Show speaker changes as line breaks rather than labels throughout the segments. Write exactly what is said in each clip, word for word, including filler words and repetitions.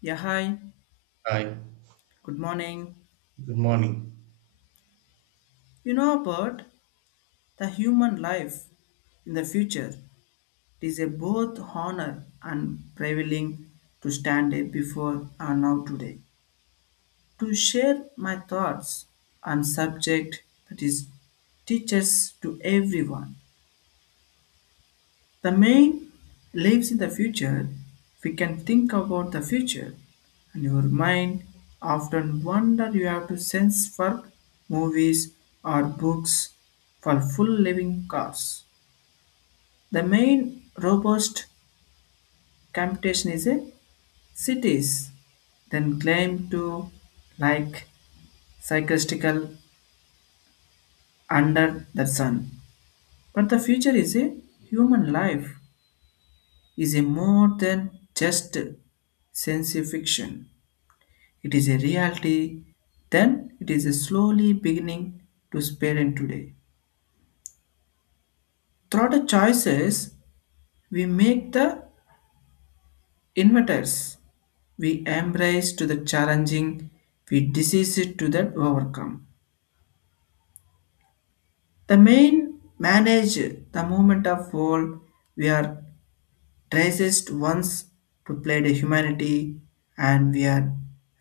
Yeah, hi.
Hi,
Good morning.
good morning.
You know about the human life in the future. It is a both honor and prevailing to stand here before and now today to share my thoughts on subject that is teaches to everyone. The main lives in the future. We can think about the future, and your mind often wonder you have to sense for movies or books for full living cars. The main robust computation is a cities, then claim to like psychiatrical under the sun. But the future is a human life is a more than just sense fiction. It is a reality, then it is slowly beginning to spread today. Through the choices we make the inventors, we embrace to the challenging, we disease it to that overcome. The main manage the movement of world we are traced once to play the humanity, and we are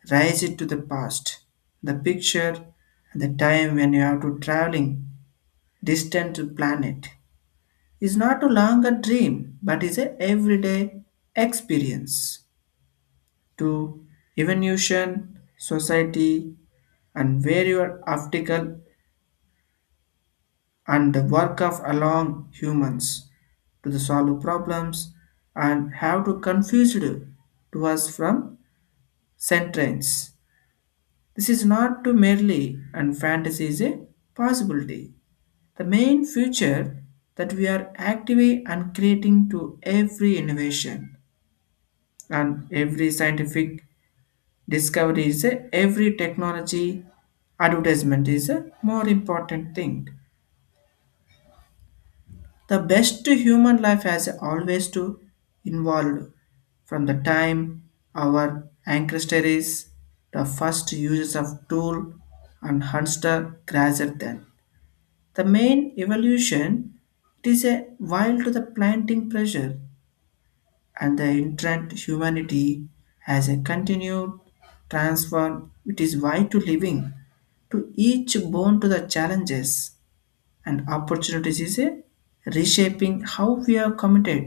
raised it to the past, the picture, and the time when you have to traveling distant to planet. Is not a longer dream but is a everyday experience to evolution society and various optical and the work of along humans to the solve problems and have to confused to us from sentence. This is not to merely and fantasy is a possibility. The main future that we are actively and creating to every innovation and every scientific discovery is a, every technology advertisement is a more important thing the best to human life has always to involve from the time our ancestors the first users of tool and hunter grazer than the main evolution it is a while to the planting pressure and the inherent humanity has a continued transform it is why to living to each bone to the challenges and opportunities is a reshaping how we are committed,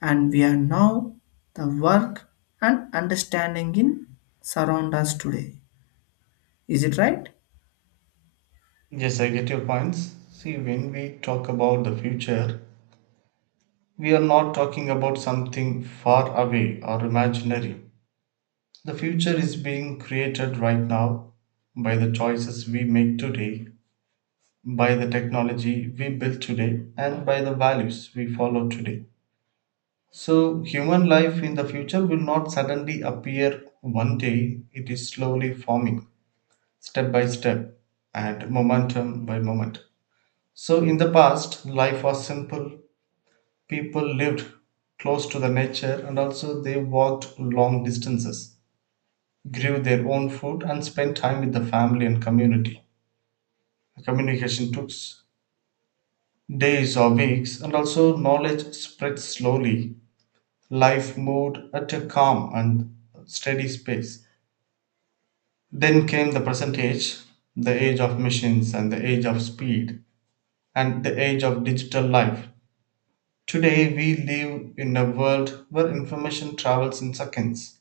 and we are now the work and understanding in surround us today. Is it right?
Yes, I get your points. See, when we talk about the future, we are not talking about something far away or imaginary. The future is being created right now by the choices we make today, by the technology we build today, and by the values we follow today. So, human life in the future will not suddenly appear one day, it is slowly forming, step by step, and momentum by moment. So, in the past, life was simple. People lived close to the nature, and also they walked long distances, grew their own food, and spent time with the family and community. Communication took days or weeks, and also knowledge spread slowly. Life moved at a calm and steady pace. Then came the present age, the age of machines and the age of speed, and the age of digital life. Today we live in a world where information travels in seconds.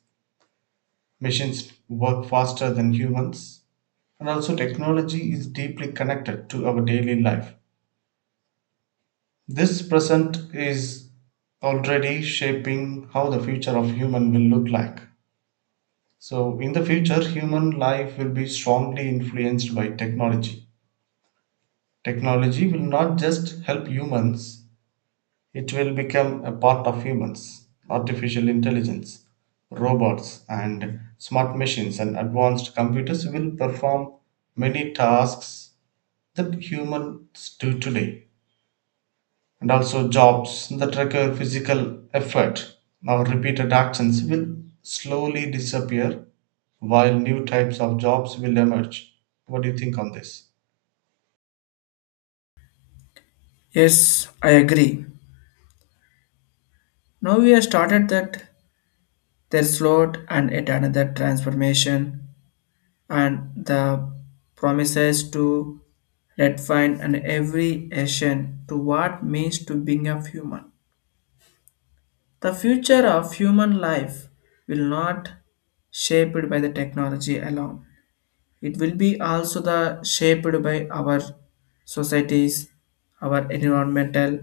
Machines work faster than humans, and also technology is deeply connected to our daily life. This present is already shaping how the future of human will look like. So in the future human life will be strongly influenced by technology. Technology will not just help humans. It will become a part of humans, artificial intelligence, robots, and smart machines and advanced computers will perform many tasks that humans do today. And also, jobs that require physical effort or repeated actions will slowly disappear while new types of jobs will emerge. What do you think on this?
Yes, I agree. Now we have started that there is Lord and yet another transformation and the promises to redefine and every action to what means to being a human. The future of human life will not shaped by the technology alone. It will be also the shaped by our societies, our environmental,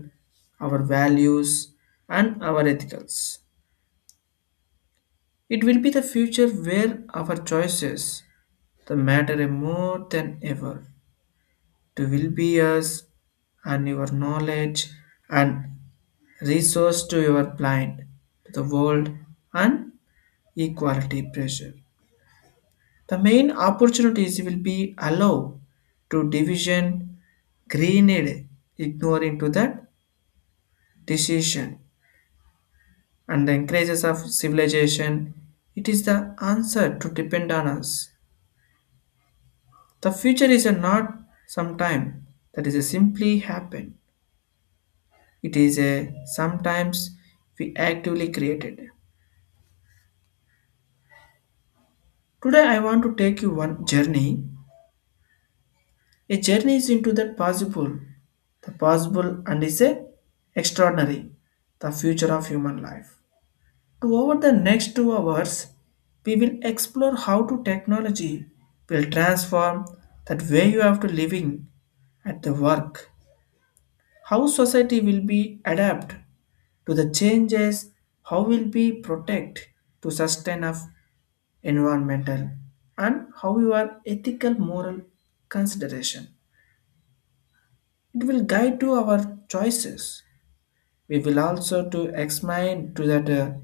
our values, and our ethicals. It will be the future where our choices the matter more than ever. To will be us and your knowledge and resource to your blind, to the world, and equality pressure. The main opportunities will be allow to division, greened, ignoring to that decision, and the increases of civilization. It is the answer to depend on us. The future is a not sometime that is a simply happen. It is a sometimes we actively created. Today I want to take you one journey. A journey is into the possible, the possible and is a extraordinary, the future of human life. To over the next two hours, we will explore how to technology will transform that way you have to living at the work, how society will be adapt to the changes, how will be protect to sustain of environmental, and how your ethical moral consideration it will guide to our choices. We will also to examine to that uh,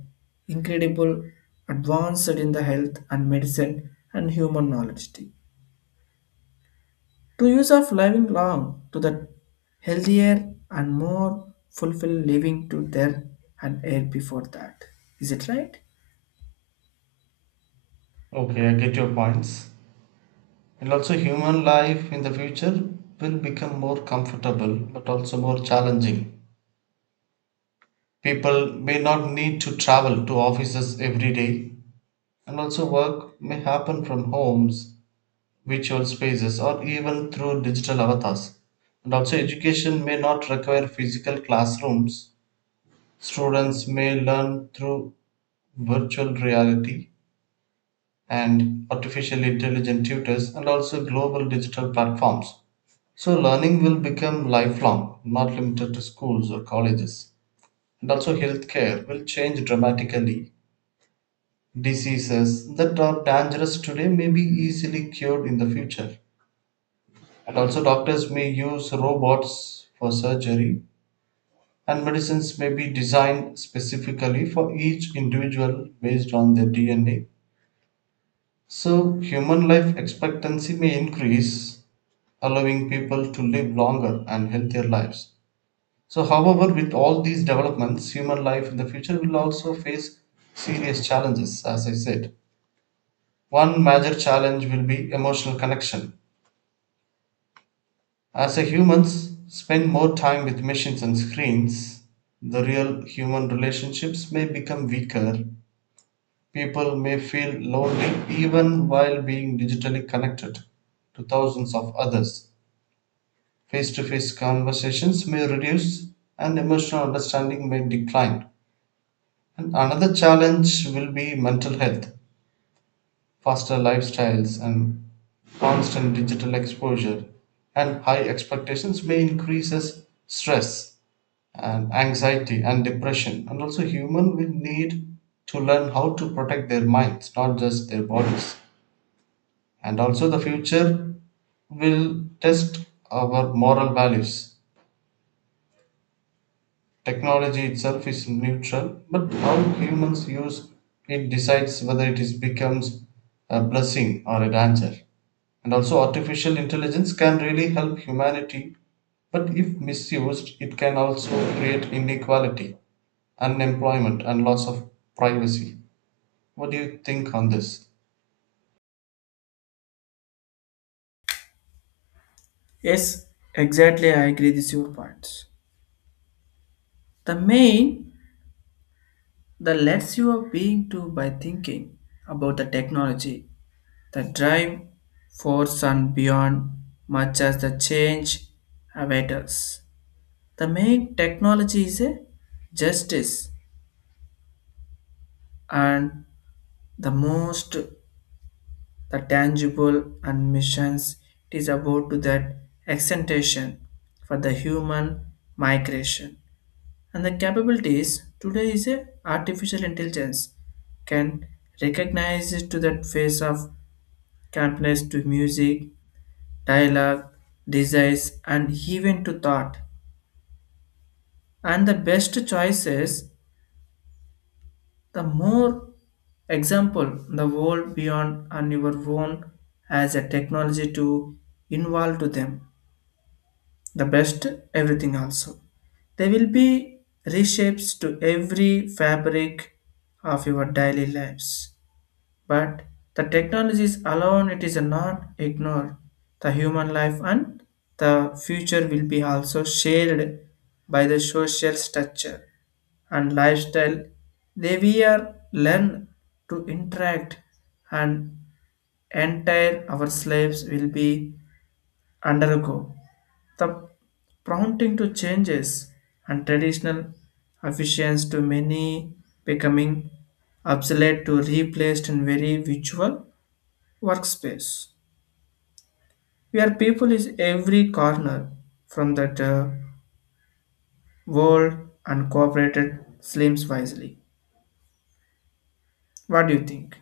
incredible advanced in the health and medicine and human knowledge. To use of living long to the healthier and more fulfilled living to there and air before that. Is it right?
Okay, I get your points. And also, human life in the future will become more comfortable but also more challenging. People may not need to travel to offices every day, and also, work may happen from homes, virtual spaces, or even through digital avatars. And also, education may not require physical classrooms. Students may learn through virtual reality and artificial intelligent tutors, and also global digital platforms. So learning will become lifelong, not limited to schools or colleges. And also healthcare will change dramatically. Diseases that are dangerous today may be easily cured in the future. And also doctors may use robots for surgery and medicines may be designed specifically for each individual based on their D N A. So human life expectancy may increase, allowing people to live longer and healthier lives. So, however, with all these developments, human life in the future will also face serious challenges, as I said. One major challenge will be emotional connection. As a humans spend more time with machines and screens, the real human relationships may become weaker. People may feel lonely even while being digitally connected to thousands of others. Face to face conversations may reduce and emotional understanding may decline. And another challenge will be mental health, faster lifestyles, and constant digital exposure, and high expectations may increases stress and anxiety and depression. And also, human will need to learn how to protect their minds, not just their bodies. And also, the future will test our moral values. Technology itself is neutral, but how humans use it decides whether it is becomes a blessing or a danger. And also, artificial intelligence can really help humanity, but if misused, it can also create inequality, unemployment, and loss of privacy. What do you think on this?
Yes, exactly. I agree with your points. The main, the less you are being to by thinking about the technology. The drive force and beyond much as the change avatars. The main technology is a justice and the most the tangible and missions it is about to that extension for the human migration and the capabilities today is a artificial intelligence can recognize to that face of campness to music, dialogue, desires, and even to thought. And the best choices, the more example the world beyond and your own as a technology to involve to them. The best everything also. They will be reshapes to every fabric of your daily lives. But the technologies alone it is not ignored. The human life and the future will be also shared by the social structure and lifestyle. They we are learn to interact, and entire our slaves will be undergo the prompting to changes and traditional efficiency to many becoming obsolete to replaced in very virtual workspace where people is every corner from that uh, world and cooperated slims wisely. What do you think?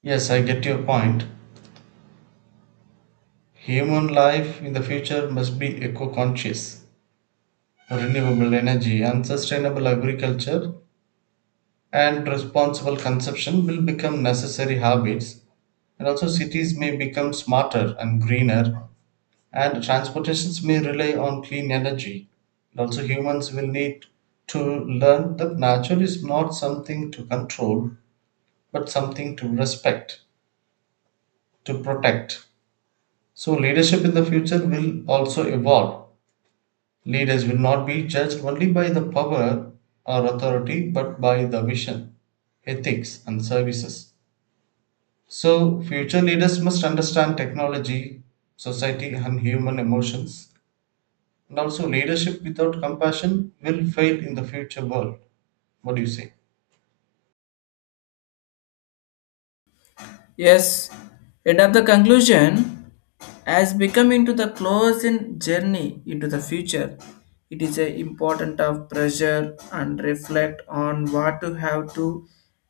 Yes, I get your point. Human life in the future must be eco conscious, renewable energy, and sustainable agriculture and responsible consumption will become necessary habits, and also cities may become smarter and greener, and transportations may rely on clean energy, and also humans will need to learn that nature is not something to control but something to respect, to protect. So leadership in the future will also evolve. Leaders will not be judged only by the power or authority but by the vision, ethics and services. So, future leaders must understand technology, society, and human emotions. And also, leadership without compassion will fail in the future world. What do you say?
Yes, end of the conclusion. As become into the closing journey into the future, it is a important of pressure and reflect on what to have to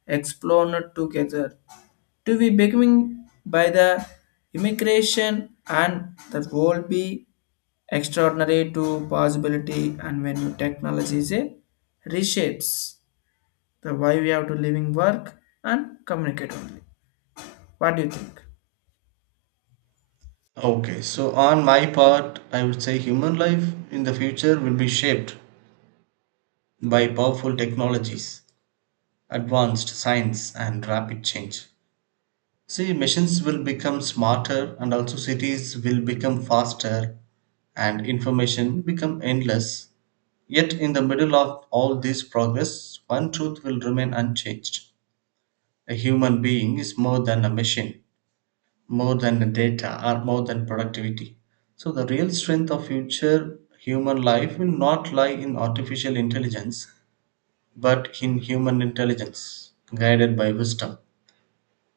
explore together to be becoming by the immigration and the world be extraordinary to possibility and when new technology is a reshapes the why we have to living work and communicate only. What do you think?
Okay, so on my part, I would say human life in the future will be shaped by powerful technologies, advanced science, and rapid change. See, machines will become smarter, and also cities will become faster, and information become endless. Yet, in the middle of all this progress, one truth will remain unchanged: a human being is more than a machine, more than data, or more than productivity. So, the real strength of future human life will not lie in artificial intelligence, but in human intelligence guided by wisdom.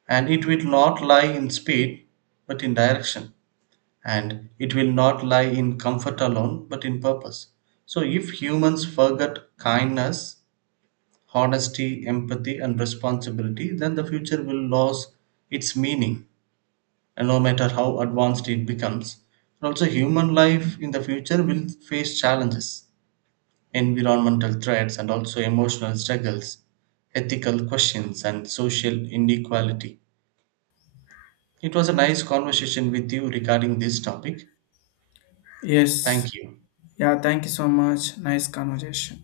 And it will not lie in speed, but in direction. And it will not lie in comfort alone, but in purpose. So, if humans forget kindness, honesty, empathy, and responsibility, then the future will lose its meaning, and no matter how advanced it becomes. And also, human life in the future will face challenges, environmental threats, and also emotional struggles, ethical questions, and social inequality. It was a nice conversation with you regarding this topic.
Yes.
Thank you.
Yeah, thank you so much. Nice conversation.